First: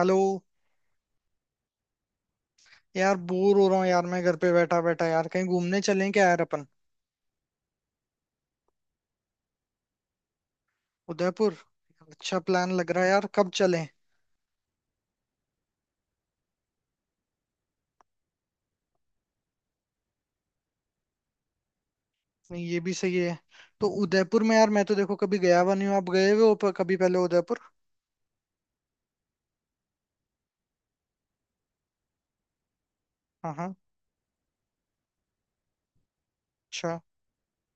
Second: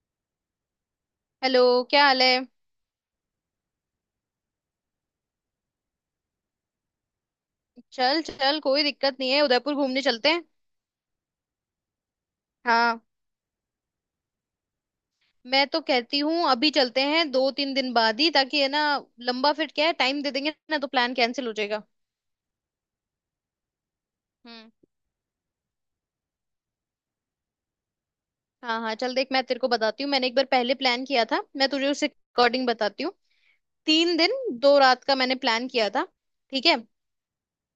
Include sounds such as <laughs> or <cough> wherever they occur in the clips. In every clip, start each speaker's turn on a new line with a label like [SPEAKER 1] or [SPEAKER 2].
[SPEAKER 1] Hello.
[SPEAKER 2] Hello. क्या हाल है?
[SPEAKER 1] यार, बोर हो रहा हूँ यार, मैं घर पे बैठा बैठा, यार कहीं घूमने चलें क्या यार अपन।
[SPEAKER 2] चल चल, कोई दिक्कत नहीं है, उदयपुर घूमने चलते हैं।
[SPEAKER 1] उदयपुर? अच्छा प्लान लग
[SPEAKER 2] हाँ,
[SPEAKER 1] रहा है यार, कब चलें?
[SPEAKER 2] मैं तो कहती हूँ अभी चलते हैं, दो तीन दिन बाद ही, ताकि है ना लंबा फिर क्या है, टाइम दे देंगे ना तो प्लान कैंसिल हो जाएगा।
[SPEAKER 1] नहीं, ये भी सही है। तो उदयपुर में यार
[SPEAKER 2] हम्म।
[SPEAKER 1] मैं तो देखो कभी गया हुआ नहीं हूँ, आप गए हुए हो कभी पहले उदयपुर?
[SPEAKER 2] हाँ हाँ चल, देख मैं तेरे को बताती हूँ, मैंने एक बार पहले प्लान किया था, मैं तुझे उससे अकॉर्डिंग बताती हूँ।
[SPEAKER 1] हाँ हाँ।
[SPEAKER 2] तीन दिन दो रात का मैंने प्लान किया था, ठीक है?
[SPEAKER 1] अच्छा।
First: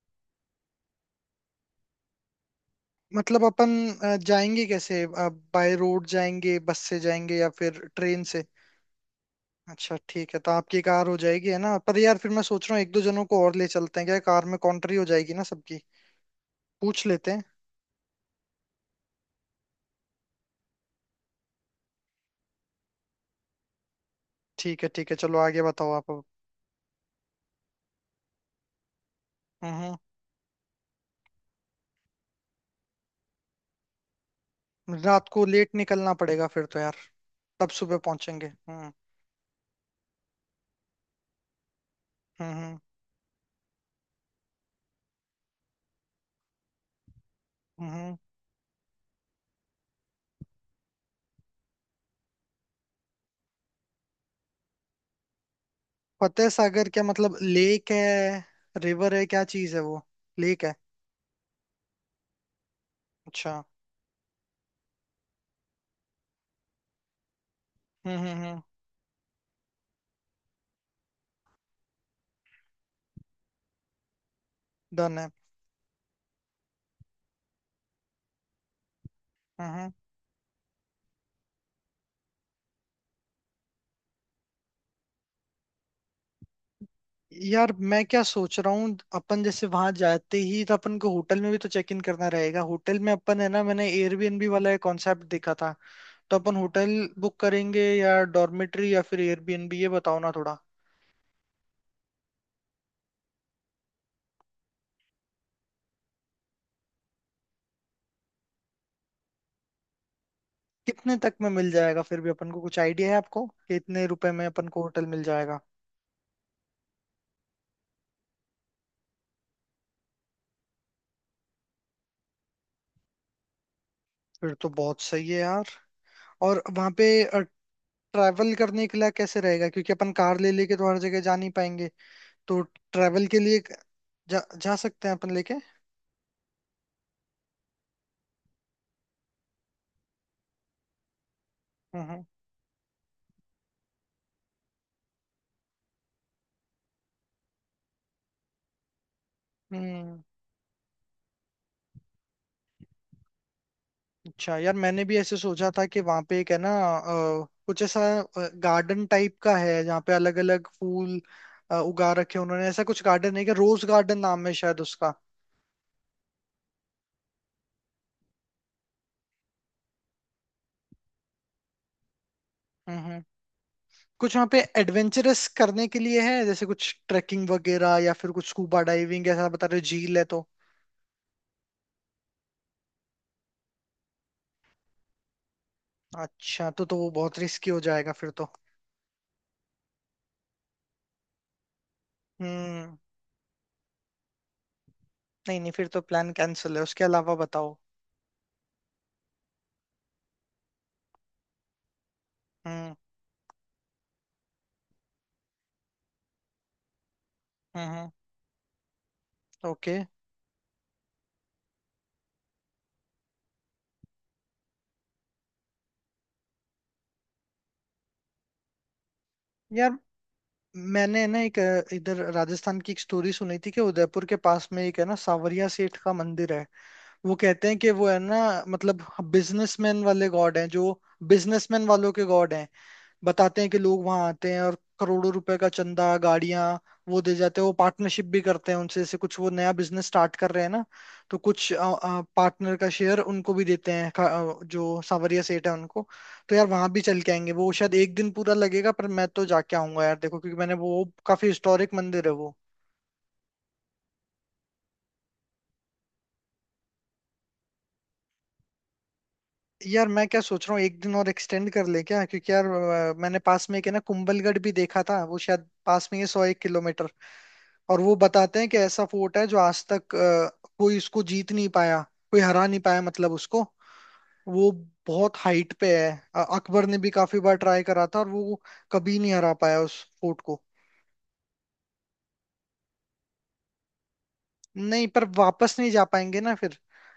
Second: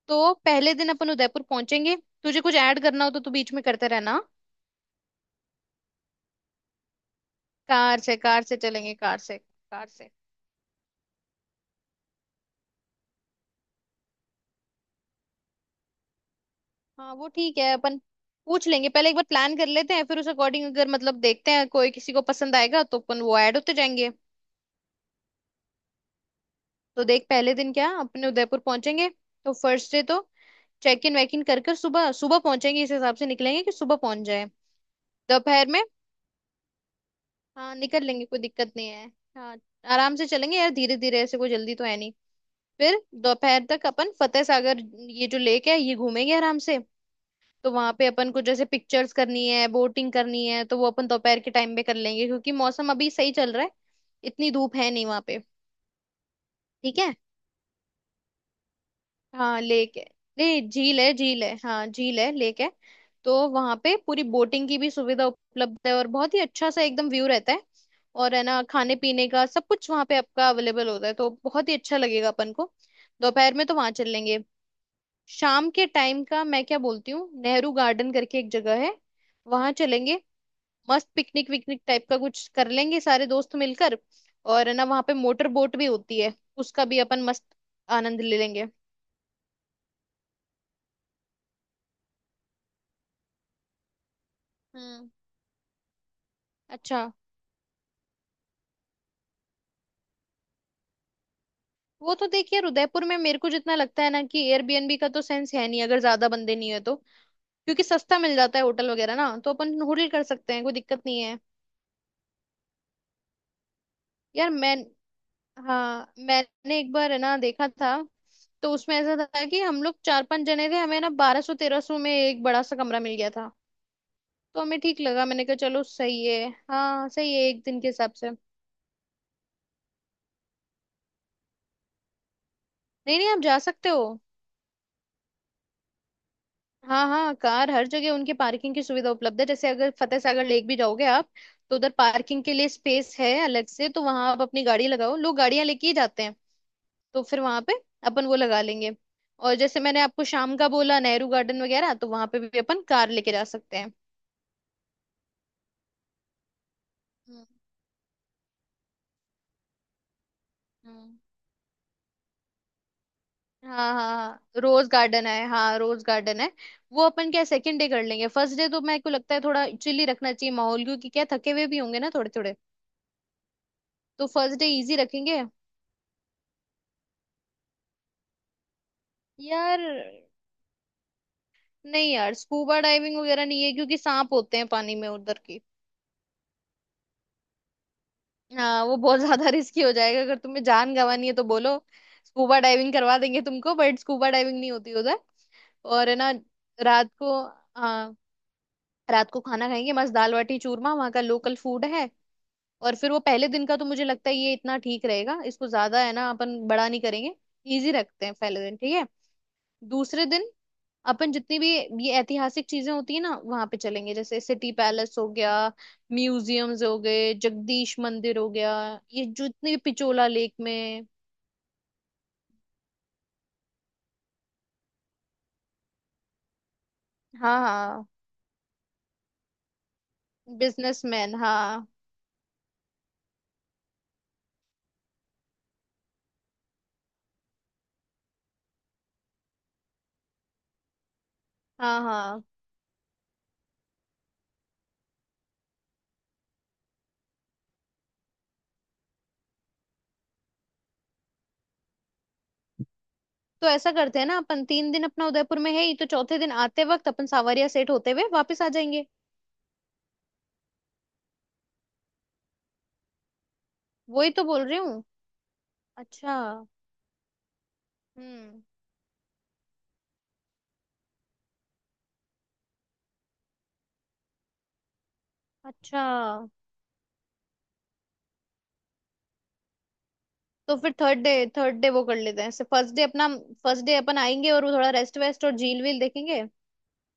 [SPEAKER 2] तो पहले दिन अपन उदयपुर पहुंचेंगे, तुझे कुछ ऐड करना हो तो तू
[SPEAKER 1] मतलब
[SPEAKER 2] बीच में
[SPEAKER 1] अपन
[SPEAKER 2] करते रहना, हाँ?
[SPEAKER 1] जाएंगे कैसे? बाय रोड जाएंगे, बस से जाएंगे या फिर
[SPEAKER 2] कार से,
[SPEAKER 1] ट्रेन
[SPEAKER 2] कार
[SPEAKER 1] से?
[SPEAKER 2] से चलेंगे, कार से कार
[SPEAKER 1] अच्छा
[SPEAKER 2] से।
[SPEAKER 1] ठीक है, तो आपकी कार हो जाएगी है ना। पर यार फिर मैं सोच रहा हूँ, एक दो जनों को और ले चलते हैं क्या, कार में कॉन्ट्री हो जाएगी ना सबकी। पूछ
[SPEAKER 2] हाँ वो
[SPEAKER 1] लेते हैं।
[SPEAKER 2] ठीक है, अपन पूछ लेंगे, पहले एक बार प्लान कर लेते हैं, फिर उस अकॉर्डिंग अगर मतलब देखते हैं कोई किसी को पसंद आएगा तो अपन वो ऐड होते जाएंगे।
[SPEAKER 1] ठीक है ठीक है, चलो आगे बताओ आप अब।
[SPEAKER 2] तो देख, पहले दिन क्या अपने उदयपुर पहुंचेंगे, तो
[SPEAKER 1] हम्म,
[SPEAKER 2] फर्स्ट
[SPEAKER 1] हम्म।
[SPEAKER 2] डे तो चेक इन वेक इन कर कर सुबह सुबह पहुंचेंगे, इस हिसाब से निकलेंगे कि सुबह पहुंच जाए।
[SPEAKER 1] रात को
[SPEAKER 2] दोपहर
[SPEAKER 1] लेट
[SPEAKER 2] में
[SPEAKER 1] निकलना पड़ेगा फिर तो यार। तब
[SPEAKER 2] हाँ
[SPEAKER 1] सुबह
[SPEAKER 2] निकल लेंगे, कोई
[SPEAKER 1] पहुंचेंगे।
[SPEAKER 2] दिक्कत नहीं है। हाँ, आराम से चलेंगे यार, धीरे धीरे, ऐसे कोई जल्दी तो है नहीं।
[SPEAKER 1] हम्म
[SPEAKER 2] फिर दोपहर तक अपन फतेह सागर, ये जो लेक है ये घूमेंगे आराम से। तो
[SPEAKER 1] हम्म।
[SPEAKER 2] वहां पे
[SPEAKER 1] हम्म।
[SPEAKER 2] अपन को जैसे पिक्चर्स करनी है, बोटिंग करनी है, तो वो अपन दोपहर के टाइम में कर लेंगे, क्योंकि मौसम अभी सही चल रहा है, इतनी धूप है नहीं वहां पे।
[SPEAKER 1] फतेह सागर
[SPEAKER 2] ठीक
[SPEAKER 1] क्या
[SPEAKER 2] है,
[SPEAKER 1] मतलब, लेक है, रिवर है, क्या
[SPEAKER 2] हाँ
[SPEAKER 1] चीज है
[SPEAKER 2] लेक
[SPEAKER 1] वो?
[SPEAKER 2] है।
[SPEAKER 1] लेक
[SPEAKER 2] नहीं,
[SPEAKER 1] है।
[SPEAKER 2] झील है, झील है, हाँ झील है, लेक है। तो
[SPEAKER 1] अच्छा।
[SPEAKER 2] वहां पे पूरी बोटिंग की भी सुविधा उपलब्ध है, और बहुत ही अच्छा सा एकदम व्यू रहता है। और है
[SPEAKER 1] हम्म।
[SPEAKER 2] ना खाने पीने का सब कुछ वहां पे आपका अवेलेबल होता है, तो बहुत ही अच्छा लगेगा अपन को। दोपहर में तो वहां चल लेंगे।
[SPEAKER 1] डन है।
[SPEAKER 2] शाम के टाइम का मैं क्या बोलती हूँ, नेहरू गार्डन करके एक जगह है,
[SPEAKER 1] हम्म
[SPEAKER 2] वहां
[SPEAKER 1] हम्म।
[SPEAKER 2] चलेंगे। मस्त पिकनिक विकनिक टाइप का कुछ कर लेंगे सारे दोस्त मिलकर, और है ना वहां पे मोटर बोट भी होती है, उसका भी अपन मस्त
[SPEAKER 1] यार मैं
[SPEAKER 2] आनंद
[SPEAKER 1] क्या
[SPEAKER 2] ले
[SPEAKER 1] सोच
[SPEAKER 2] लेंगे।
[SPEAKER 1] रहा हूँ, अपन जैसे वहां जाते ही तो अपन को होटल में भी तो चेक इन करना रहेगा। होटल में अपन, है ना, मैंने एयरबीएनबी वाला एक
[SPEAKER 2] हम्म।
[SPEAKER 1] कॉन्सेप्ट देखा था। तो अपन होटल
[SPEAKER 2] अच्छा,
[SPEAKER 1] बुक करेंगे या डॉर्मेट्री या फिर एयरबीएनबी, ये बताओ ना थोड़ा।
[SPEAKER 2] वो तो देखिए उदयपुर में मेरे को जितना लगता है ना कि एयरबीएनबी का तो सेंस है नहीं, अगर ज्यादा बंदे नहीं है तो, क्योंकि सस्ता मिल जाता है होटल वगैरह ना, तो अपन होटल कर सकते हैं, कोई दिक्कत
[SPEAKER 1] कितने
[SPEAKER 2] नहीं
[SPEAKER 1] तक
[SPEAKER 2] है।
[SPEAKER 1] में मिल जाएगा फिर भी अपन को, कुछ आइडिया है आपको कि इतने रुपए में
[SPEAKER 2] यार
[SPEAKER 1] अपन
[SPEAKER 2] मैं,
[SPEAKER 1] को होटल मिल जाएगा?
[SPEAKER 2] हाँ मैंने एक बार है ना देखा था, तो उसमें ऐसा था कि हम लोग चार पांच जने थे, हमें ना 1200 1300 में एक बड़ा सा कमरा मिल गया था।
[SPEAKER 1] फिर
[SPEAKER 2] तो
[SPEAKER 1] तो
[SPEAKER 2] हमें
[SPEAKER 1] बहुत
[SPEAKER 2] ठीक लगा,
[SPEAKER 1] सही है
[SPEAKER 2] मैंने कहा
[SPEAKER 1] यार।
[SPEAKER 2] चलो सही है,
[SPEAKER 1] और वहां पे
[SPEAKER 2] हाँ सही है एक दिन के हिसाब से।
[SPEAKER 1] ट्रैवल करने के लिए कैसे रहेगा? क्योंकि अपन कार ले लेके तो हर जगह जा नहीं पाएंगे। तो
[SPEAKER 2] नहीं
[SPEAKER 1] ट्रैवल
[SPEAKER 2] नहीं,
[SPEAKER 1] के
[SPEAKER 2] आप जा
[SPEAKER 1] लिए
[SPEAKER 2] सकते हो।
[SPEAKER 1] जा सकते हैं अपन लेके?
[SPEAKER 2] हाँ हाँ, कार हर जगह, उनके पार्किंग की सुविधा उपलब्ध है, जैसे अगर फतेह सागर लेक भी जाओगे आप, तो उधर
[SPEAKER 1] हम्म।
[SPEAKER 2] पार्किंग के लिए स्पेस है अलग से, तो वहां आप अपनी गाड़ी लगाओ, लोग गाड़ियां लेके ही जाते हैं। तो फिर वहां पे अपन वो लगा लेंगे। और जैसे मैंने
[SPEAKER 1] हम्म,
[SPEAKER 2] आपको शाम का बोला नेहरू गार्डन वगैरह, तो वहां पे भी अपन कार लेके जा सकते हैं।
[SPEAKER 1] अच्छा यार, मैंने भी ऐसे सोचा था कि वहां पे एक है ना,
[SPEAKER 2] हम्म
[SPEAKER 1] कुछ ऐसा गार्डन टाइप का है जहाँ पे अलग अलग
[SPEAKER 2] हम्म।
[SPEAKER 1] फूल उगा रखे हैं उन्होंने। ऐसा कुछ गार्डन है कि रोज
[SPEAKER 2] हाँ
[SPEAKER 1] गार्डन नाम है
[SPEAKER 2] हाँ
[SPEAKER 1] शायद
[SPEAKER 2] रोज
[SPEAKER 1] उसका।
[SPEAKER 2] गार्डन है, हाँ रोज गार्डन है। वो अपन क्या सेकंड डे कर लेंगे, फर्स्ट डे तो मेरे को लगता है थोड़ा चिल रखना चाहिए माहौल, क्योंकि क्या थके हुए भी होंगे ना थोड़े थोड़े,
[SPEAKER 1] हम्म।
[SPEAKER 2] तो
[SPEAKER 1] कुछ वहाँ पे
[SPEAKER 2] फर्स्ट डे इजी रखेंगे।
[SPEAKER 1] एडवेंचरस करने के लिए है जैसे कुछ ट्रैकिंग वगैरह या फिर कुछ स्कूबा डाइविंग, ऐसा बता रहे
[SPEAKER 2] यार
[SPEAKER 1] हो, झील है तो।
[SPEAKER 2] नहीं यार, स्कूबा डाइविंग वगैरह नहीं है, क्योंकि सांप होते हैं पानी में उधर की।
[SPEAKER 1] अच्छा, तो वो बहुत रिस्की हो जाएगा फिर तो।
[SPEAKER 2] हाँ वो बहुत ज्यादा रिस्की <laughs> हो जाएगा, अगर तुम्हें जान गंवानी है तो बोलो, स्कूबा डाइविंग
[SPEAKER 1] हम्म।
[SPEAKER 2] करवा देंगे तुमको, बट स्कूबा डाइविंग नहीं होती उधर।
[SPEAKER 1] नहीं नहीं, फिर तो
[SPEAKER 2] और है
[SPEAKER 1] प्लान
[SPEAKER 2] ना
[SPEAKER 1] कैंसिल है। उसके
[SPEAKER 2] रात को,
[SPEAKER 1] अलावा बताओ।
[SPEAKER 2] हाँ रात को खाना खाएंगे मस्त, दाल बाटी चूरमा वहाँ का लोकल फूड है।
[SPEAKER 1] हम्म
[SPEAKER 2] और फिर वो पहले दिन का तो मुझे लगता है ये इतना ठीक रहेगा, इसको ज्यादा है ना अपन बड़ा नहीं करेंगे, इजी
[SPEAKER 1] हम्म।
[SPEAKER 2] रखते हैं पहले दिन, ठीक है?
[SPEAKER 1] ओके।
[SPEAKER 2] दूसरे दिन अपन जितनी भी ये ऐतिहासिक चीजें होती है ना वहां पे चलेंगे, जैसे सिटी पैलेस हो गया, म्यूजियम्स हो गए, जगदीश मंदिर हो गया, ये जो इतनी भी
[SPEAKER 1] यार
[SPEAKER 2] पिचोला लेक में।
[SPEAKER 1] मैंने ना एक इधर राजस्थान की एक स्टोरी सुनी थी कि उदयपुर के पास में एक है ना सांवरिया सेठ का मंदिर है। वो
[SPEAKER 2] हाँ
[SPEAKER 1] कहते हैं कि
[SPEAKER 2] हाँ,
[SPEAKER 1] वो है ना, मतलब बिजनेसमैन वाले गॉड हैं जो।
[SPEAKER 2] बिजनेसमैन, हाँ
[SPEAKER 1] बिजनेसमैन वालों के गॉड हैं। बताते हैं कि लोग वहां आते हैं और करोड़ों रुपए का चंदा, गाड़ियां वो दे जाते हैं। वो पार्टनरशिप भी करते हैं उनसे, जैसे कुछ वो नया बिजनेस स्टार्ट कर रहे हैं ना, तो कुछ
[SPEAKER 2] हाँ हाँ।
[SPEAKER 1] पार्टनर का शेयर उनको भी देते हैं, जो सांवरिया सेठ है उनको। तो यार वहां भी चल के आएंगे। वो शायद एक दिन पूरा लगेगा, पर मैं तो जाके आऊंगा यार देखो, क्योंकि मैंने वो काफी हिस्टोरिक मंदिर है वो।
[SPEAKER 2] तो ऐसा करते हैं ना, अपन तीन दिन अपना उदयपुर में है ही, तो चौथे दिन आते वक्त अपन सावरिया सेट होते हुए वापस आ जाएंगे।
[SPEAKER 1] यार मैं क्या सोच रहा हूँ, एक दिन और एक्सटेंड कर ले क्या, क्योंकि यार मैंने पास में एक है ना
[SPEAKER 2] वही तो
[SPEAKER 1] कुंभलगढ़
[SPEAKER 2] बोल
[SPEAKER 1] भी
[SPEAKER 2] रही
[SPEAKER 1] देखा
[SPEAKER 2] हूँ।
[SPEAKER 1] था। वो शायद पास में ही
[SPEAKER 2] अच्छा।
[SPEAKER 1] 100 एक किलोमीटर। और वो बताते
[SPEAKER 2] हम्म।
[SPEAKER 1] हैं कि ऐसा फोर्ट है जो आज तक कोई उसको जीत नहीं पाया, कोई हरा नहीं पाया मतलब उसको। वो बहुत हाइट पे
[SPEAKER 2] अच्छा,
[SPEAKER 1] है। अकबर ने भी काफी बार ट्राई करा था और वो कभी नहीं हरा पाया उस फोर्ट को।
[SPEAKER 2] तो फिर थर्ड डे, थर्ड डे वो कर लेते हैं, ऐसे फर्स्ट डे अपना, फर्स्ट डे अपन आएंगे और वो थोड़ा
[SPEAKER 1] नहीं,
[SPEAKER 2] रेस्ट
[SPEAKER 1] पर
[SPEAKER 2] वेस्ट और
[SPEAKER 1] वापस
[SPEAKER 2] झील
[SPEAKER 1] नहीं
[SPEAKER 2] वील
[SPEAKER 1] जा पाएंगे
[SPEAKER 2] देखेंगे।
[SPEAKER 1] ना फिर,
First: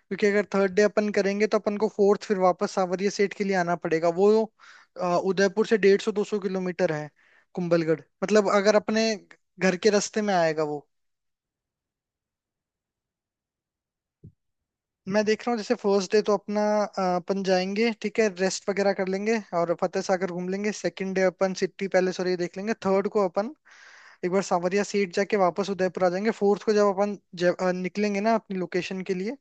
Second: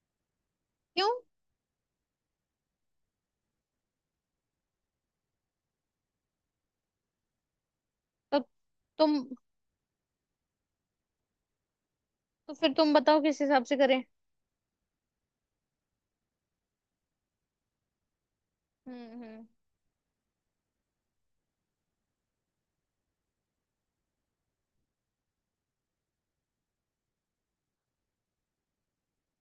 [SPEAKER 1] क्योंकि अगर थर्ड डे अपन
[SPEAKER 2] क्यों?
[SPEAKER 1] करेंगे तो अपन को फोर्थ फिर वापस सावरिया सेठ के लिए आना पड़ेगा। वो उदयपुर से 150 दो सौ किलोमीटर है कुंभलगढ़,
[SPEAKER 2] तब
[SPEAKER 1] मतलब अगर अपने
[SPEAKER 2] तुम,
[SPEAKER 1] घर के रास्ते में आएगा वो।
[SPEAKER 2] तो फिर तुम बताओ किस हिसाब से करें।
[SPEAKER 1] मैं देख रहा हूँ, जैसे फर्स्ट डे तो अपना अपन जाएंगे, ठीक है, रेस्ट वगैरह कर
[SPEAKER 2] हम्म
[SPEAKER 1] लेंगे
[SPEAKER 2] हम्म
[SPEAKER 1] और फतेह सागर घूम लेंगे। सेकंड डे अपन सिटी पैलेस और ये देख लेंगे। थर्ड को अपन एक बार सांवरिया सीट जाके वापस उदयपुर आ जाएंगे। फोर्थ को जब अपन निकलेंगे ना अपनी लोकेशन के लिए,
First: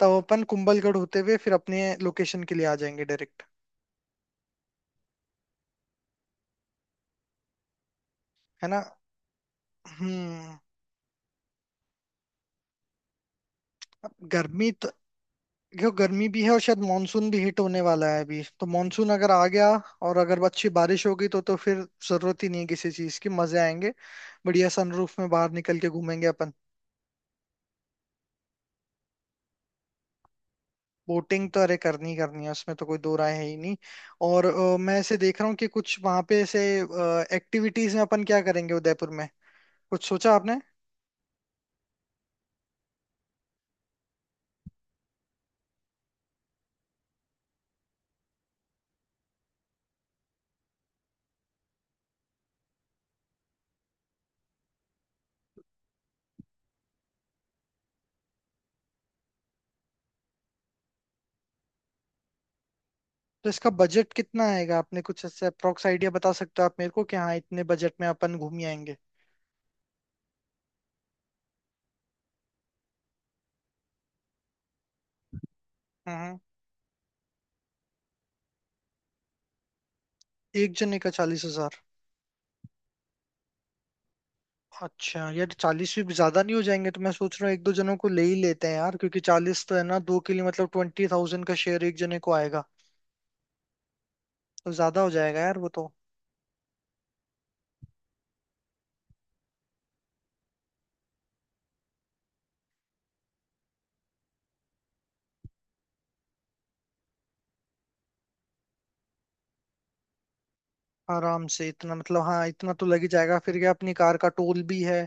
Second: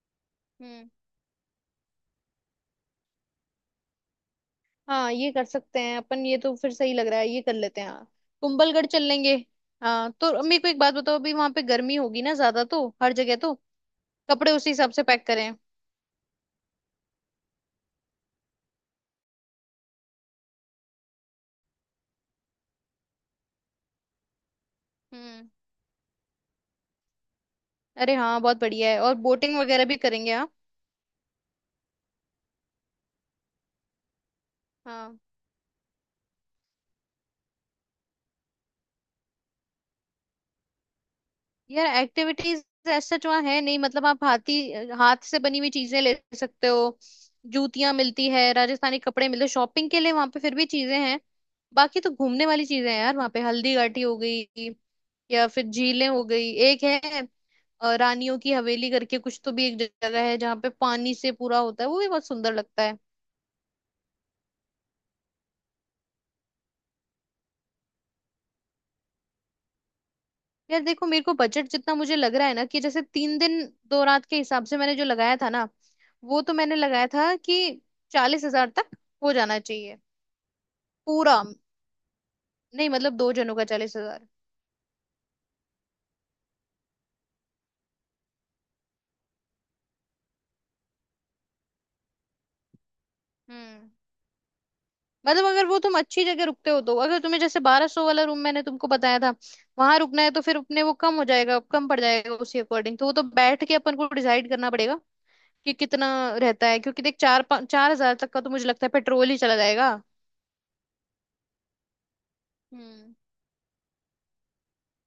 [SPEAKER 1] तब अपन
[SPEAKER 2] हम्म।
[SPEAKER 1] कुंभलगढ़ होते हुए फिर अपने लोकेशन के लिए आ जाएंगे डायरेक्ट।
[SPEAKER 2] हाँ ये कर सकते हैं अपन, ये तो फिर सही लग रहा है, ये कर लेते हैं हाँ,
[SPEAKER 1] है ना?
[SPEAKER 2] कुंभलगढ़ चल लेंगे। हाँ तो
[SPEAKER 1] हम्म।
[SPEAKER 2] मेरे को एक बात बताओ, अभी वहां पे गर्मी होगी ना ज्यादा तो हर जगह तो,
[SPEAKER 1] अब
[SPEAKER 2] कपड़े
[SPEAKER 1] गर्मी
[SPEAKER 2] उसी
[SPEAKER 1] तो
[SPEAKER 2] हिसाब से पैक करें?
[SPEAKER 1] क्यों, गर्मी भी है और शायद मानसून भी हिट होने वाला है अभी। तो मानसून अगर आ गया और अगर अच्छी बारिश हो गई तो फिर जरूरत ही नहीं है किसी चीज की, मजे आएंगे। बढ़िया सनरूफ में
[SPEAKER 2] हम्म।
[SPEAKER 1] बाहर निकल के घूमेंगे अपन।
[SPEAKER 2] अरे हाँ, बहुत बढ़िया है, और बोटिंग वगैरह भी करेंगे, हाँ
[SPEAKER 1] बोटिंग तो अरे करनी ही करनी है, उसमें तो कोई दो राय है ही नहीं। और मैं ऐसे
[SPEAKER 2] हाँ।
[SPEAKER 1] देख रहा हूँ कि कुछ वहां पे ऐसे एक्टिविटीज में अपन क्या करेंगे उदयपुर में, कुछ सोचा आपने?
[SPEAKER 2] यार एक्टिविटीज ऐसा जो है नहीं, मतलब आप हाथी, हाथ से बनी हुई चीजें ले सकते हो, जूतियां मिलती है, राजस्थानी कपड़े मिलते हैं, शॉपिंग के लिए वहां पे फिर भी चीजें हैं। बाकी तो घूमने वाली चीजें हैं यार वहां पे, हल्दी घाटी हो गई, या फिर झीलें हो गई, एक है रानियों की हवेली करके कुछ तो भी एक जगह है, जहाँ पे पानी से पूरा होता है, वो भी बहुत सुंदर लगता है।
[SPEAKER 1] तो इसका बजट कितना आएगा, आपने कुछ ऐसे अप्रोक्स आइडिया बता सकते हो आप मेरे को, कि हाँ इतने बजट में अपन घूम ही आएंगे?
[SPEAKER 2] यार देखो, मेरे को बजट जितना मुझे लग रहा है ना कि जैसे तीन दिन दो रात के हिसाब से मैंने जो लगाया था ना,
[SPEAKER 1] हम्म।
[SPEAKER 2] वो तो मैंने लगाया था कि 40,000 तक हो जाना चाहिए।
[SPEAKER 1] एक जने का
[SPEAKER 2] पूरा,
[SPEAKER 1] 40,000?
[SPEAKER 2] नहीं मतलब दो जनों का 40,000।
[SPEAKER 1] अच्छा यार, 40 भी ज्यादा नहीं हो जाएंगे? तो मैं सोच रहा हूँ एक दो जनों को ले ही लेते हैं यार, क्योंकि 40 तो है ना दो के लिए, मतलब 20,000 का शेयर एक जने को आएगा,
[SPEAKER 2] हम्म,
[SPEAKER 1] तो ज्यादा हो जाएगा
[SPEAKER 2] मतलब
[SPEAKER 1] यार
[SPEAKER 2] अगर
[SPEAKER 1] वो
[SPEAKER 2] वो
[SPEAKER 1] तो।
[SPEAKER 2] तुम अच्छी जगह रुकते हो, तो अगर तुम्हें जैसे 1200 वाला रूम मैंने तुमको बताया था वहां रुकना है, तो फिर अपने वो कम हो जाएगा, कम पड़ जाएगा उसी अकॉर्डिंग, तो वो तो बैठ के अपन को डिसाइड करना पड़ेगा कि कितना रहता है। क्योंकि देख, 4,000 तक का तो मुझे लगता है पेट्रोल ही चला जाएगा।
[SPEAKER 1] आराम से इतना मतलब, हाँ इतना तो लग ही
[SPEAKER 2] हम्म,
[SPEAKER 1] जाएगा, फिर क्या अपनी कार का टोल भी है,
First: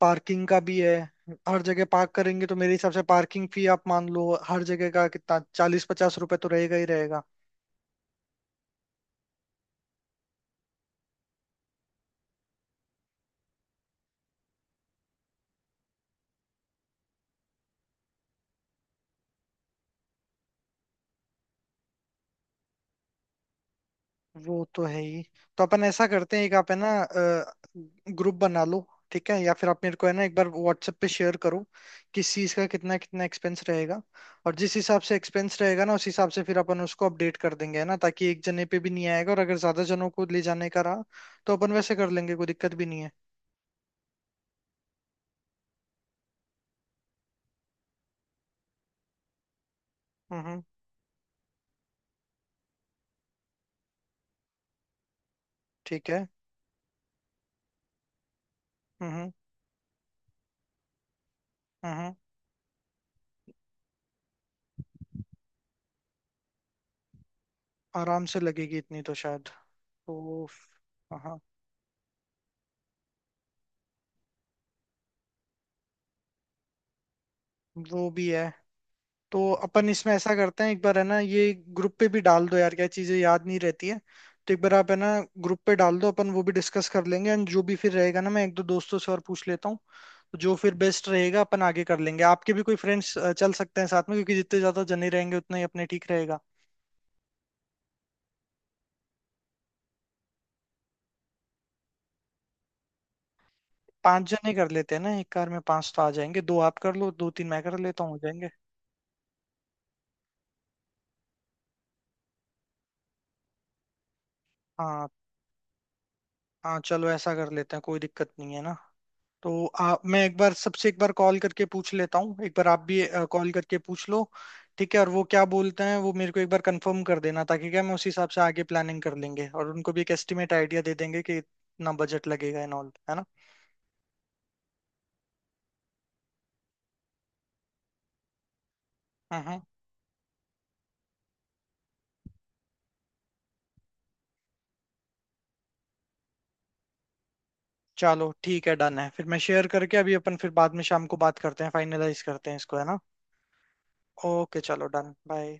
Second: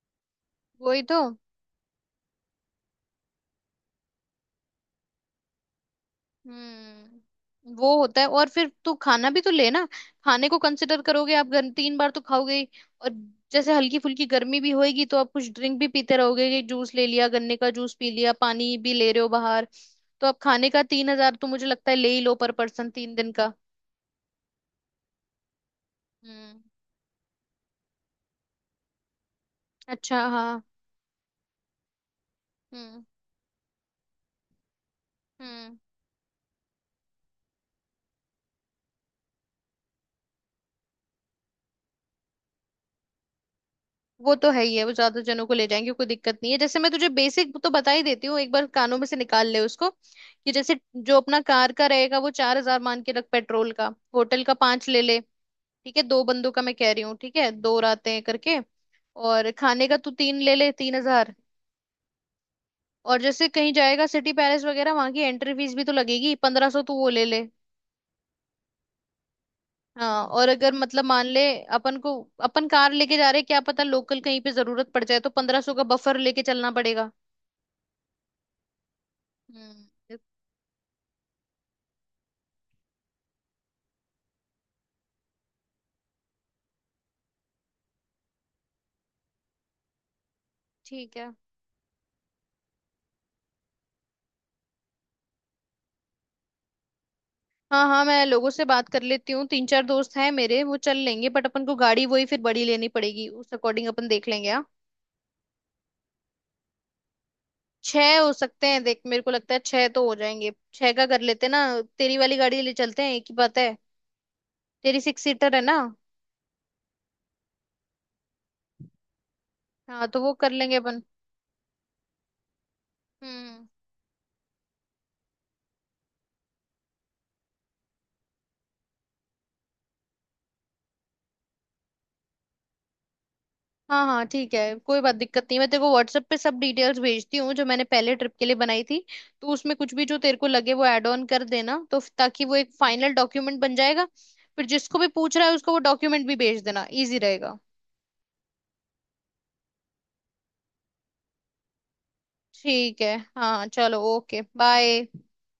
[SPEAKER 1] पार्किंग का भी है।
[SPEAKER 2] वही तो।
[SPEAKER 1] हर जगह पार्क करेंगे तो मेरे हिसाब से पार्किंग फी आप मान लो हर जगह का, कितना, 40-50 रुपए तो रहेगा ही रहेगा।
[SPEAKER 2] हम्म, वो होता है, और फिर तू खाना भी तो ले ना, खाने को कंसिडर करोगे आप, घर तीन बार तो खाओगे ही। और जैसे हल्की फुल्की गर्मी भी होएगी, तो आप कुछ ड्रिंक भी पीते रहोगे, कि जूस ले लिया, गन्ने का जूस पी लिया, पानी भी ले रहे हो बाहर, तो आप खाने का तीन हजार तो मुझे लगता है ले ही लो पर पर्सन तीन दिन का।
[SPEAKER 1] वो तो है ही। तो अपन ऐसा करते हैं, एक
[SPEAKER 2] हम्म।
[SPEAKER 1] आप है ना ग्रुप बना लो, ठीक है, या फिर आप मेरे को है
[SPEAKER 2] अच्छा।
[SPEAKER 1] ना एक बार
[SPEAKER 2] हाँ।
[SPEAKER 1] व्हाट्सएप पे शेयर करो किस चीज का कितना
[SPEAKER 2] हम्म
[SPEAKER 1] कितना एक्सपेंस रहेगा। और जिस हिसाब से एक्सपेंस
[SPEAKER 2] हम्म।
[SPEAKER 1] रहेगा ना, उस हिसाब से फिर अपन उसको अपडेट कर देंगे, है ना, ताकि एक जने पे भी नहीं आएगा। और अगर ज्यादा जनों को ले जाने का रहा, तो अपन वैसे कर लेंगे, कोई दिक्कत भी नहीं है।
[SPEAKER 2] वो तो है ही है, वो ज्यादा जनों को ले जाएंगे कोई दिक्कत नहीं है। जैसे मैं तुझे बेसिक तो बता ही देती हूँ, एक बार कानों में से निकाल ले उसको, कि
[SPEAKER 1] हम्म।
[SPEAKER 2] जैसे जो अपना कार का रहेगा वो 4,000 मान के रख पेट्रोल का, होटल का पांच ले ले, ठीक है?
[SPEAKER 1] ठीक
[SPEAKER 2] दो
[SPEAKER 1] है।
[SPEAKER 2] बंदों का मैं कह रही हूँ, ठीक है, दो रातें करके।
[SPEAKER 1] हम्म
[SPEAKER 2] और खाने का तू तीन ले ले, 3,000।
[SPEAKER 1] हम्म। हम्म।
[SPEAKER 2] और जैसे कहीं जाएगा सिटी पैलेस वगैरह, वहां की एंट्री फीस भी तो लगेगी, 1500 तू वो ले ले।
[SPEAKER 1] आराम से लगेगी इतनी तो शायद।
[SPEAKER 2] हाँ,
[SPEAKER 1] तो
[SPEAKER 2] और अगर मतलब मान
[SPEAKER 1] हाँ,
[SPEAKER 2] ले अपन को, अपन कार लेके जा रहे हैं, क्या पता लोकल कहीं पे जरूरत पड़ जाए, तो 1500 का बफर लेके चलना पड़ेगा।
[SPEAKER 1] वो भी है। तो अपन
[SPEAKER 2] हम्म।
[SPEAKER 1] इसमें ऐसा करते हैं, एक बार है ना ये ग्रुप पे भी डाल दो यार, क्या चीजें याद नहीं रहती है। तो एक बार आप है ना ग्रुप पे डाल दो, अपन वो भी डिस्कस कर लेंगे एंड जो भी फिर रहेगा ना, मैं एक दो दोस्तों से और पूछ लेता हूँ। तो जो फिर बेस्ट
[SPEAKER 2] ठीक है,
[SPEAKER 1] रहेगा अपन आगे कर लेंगे। आपके भी कोई फ्रेंड्स चल सकते हैं साथ में, क्योंकि जितने ज्यादा जने रहेंगे उतना ही अपने ठीक रहेगा।
[SPEAKER 2] हाँ हाँ मैं लोगों से बात कर लेती हूँ, तीन चार दोस्त हैं मेरे, वो चल लेंगे, बट अपन को गाड़ी वही फिर बड़ी लेनी पड़ेगी, उस अकॉर्डिंग अपन
[SPEAKER 1] पांच
[SPEAKER 2] देख लेंगे,
[SPEAKER 1] जने
[SPEAKER 2] हाँ।
[SPEAKER 1] कर लेते हैं ना, एक कार में पांच तो आ जाएंगे, दो आप कर लो, दो तीन मैं कर लेता हूँ, हो
[SPEAKER 2] छह हो
[SPEAKER 1] जाएंगे।
[SPEAKER 2] सकते हैं देख, मेरे को लगता है छह तो हो जाएंगे, छह का कर लेते हैं ना, तेरी वाली गाड़ी ले चलते हैं, एक ही बात है। तेरी
[SPEAKER 1] हाँ
[SPEAKER 2] सिक्स सीटर है ना?
[SPEAKER 1] हाँ, चलो ऐसा कर लेते हैं, कोई दिक्कत नहीं है ना। तो आप,
[SPEAKER 2] हाँ तो
[SPEAKER 1] मैं
[SPEAKER 2] वो
[SPEAKER 1] एक
[SPEAKER 2] कर
[SPEAKER 1] बार
[SPEAKER 2] लेंगे
[SPEAKER 1] सबसे एक
[SPEAKER 2] अपन।
[SPEAKER 1] बार कॉल करके पूछ लेता हूँ, एक बार आप भी कॉल
[SPEAKER 2] हम्म।
[SPEAKER 1] करके पूछ लो। ठीक है, और वो क्या बोलते हैं वो मेरे को एक बार कंफर्म कर देना, ताकि क्या मैं उस हिसाब से आगे प्लानिंग कर लेंगे और उनको भी एक एस्टिमेट आइडिया दे देंगे कि इतना बजट लगेगा एंड ऑल, है ना।
[SPEAKER 2] हाँ हाँ ठीक है, कोई बात दिक्कत नहीं, मैं तेरे को व्हाट्सएप पे सब डिटेल्स भेजती हूँ जो मैंने पहले ट्रिप के लिए बनाई थी।
[SPEAKER 1] हम्म
[SPEAKER 2] तो
[SPEAKER 1] हम्म।
[SPEAKER 2] उसमें कुछ भी जो तेरे को लगे वो ऐड ऑन कर देना, तो ताकि वो एक फाइनल डॉक्यूमेंट बन जाएगा, फिर जिसको भी पूछ रहा है उसको वो डॉक्यूमेंट भी भेज देना, इजी रहेगा।
[SPEAKER 1] चलो ठीक है डन है, फिर मैं शेयर करके अभी, अपन फिर बाद में शाम को बात करते हैं, फाइनलाइज करते हैं इसको, है ना।
[SPEAKER 2] ठीक है, हाँ चलो, ओके
[SPEAKER 1] ओके, चलो
[SPEAKER 2] बाय।
[SPEAKER 1] Done, bye.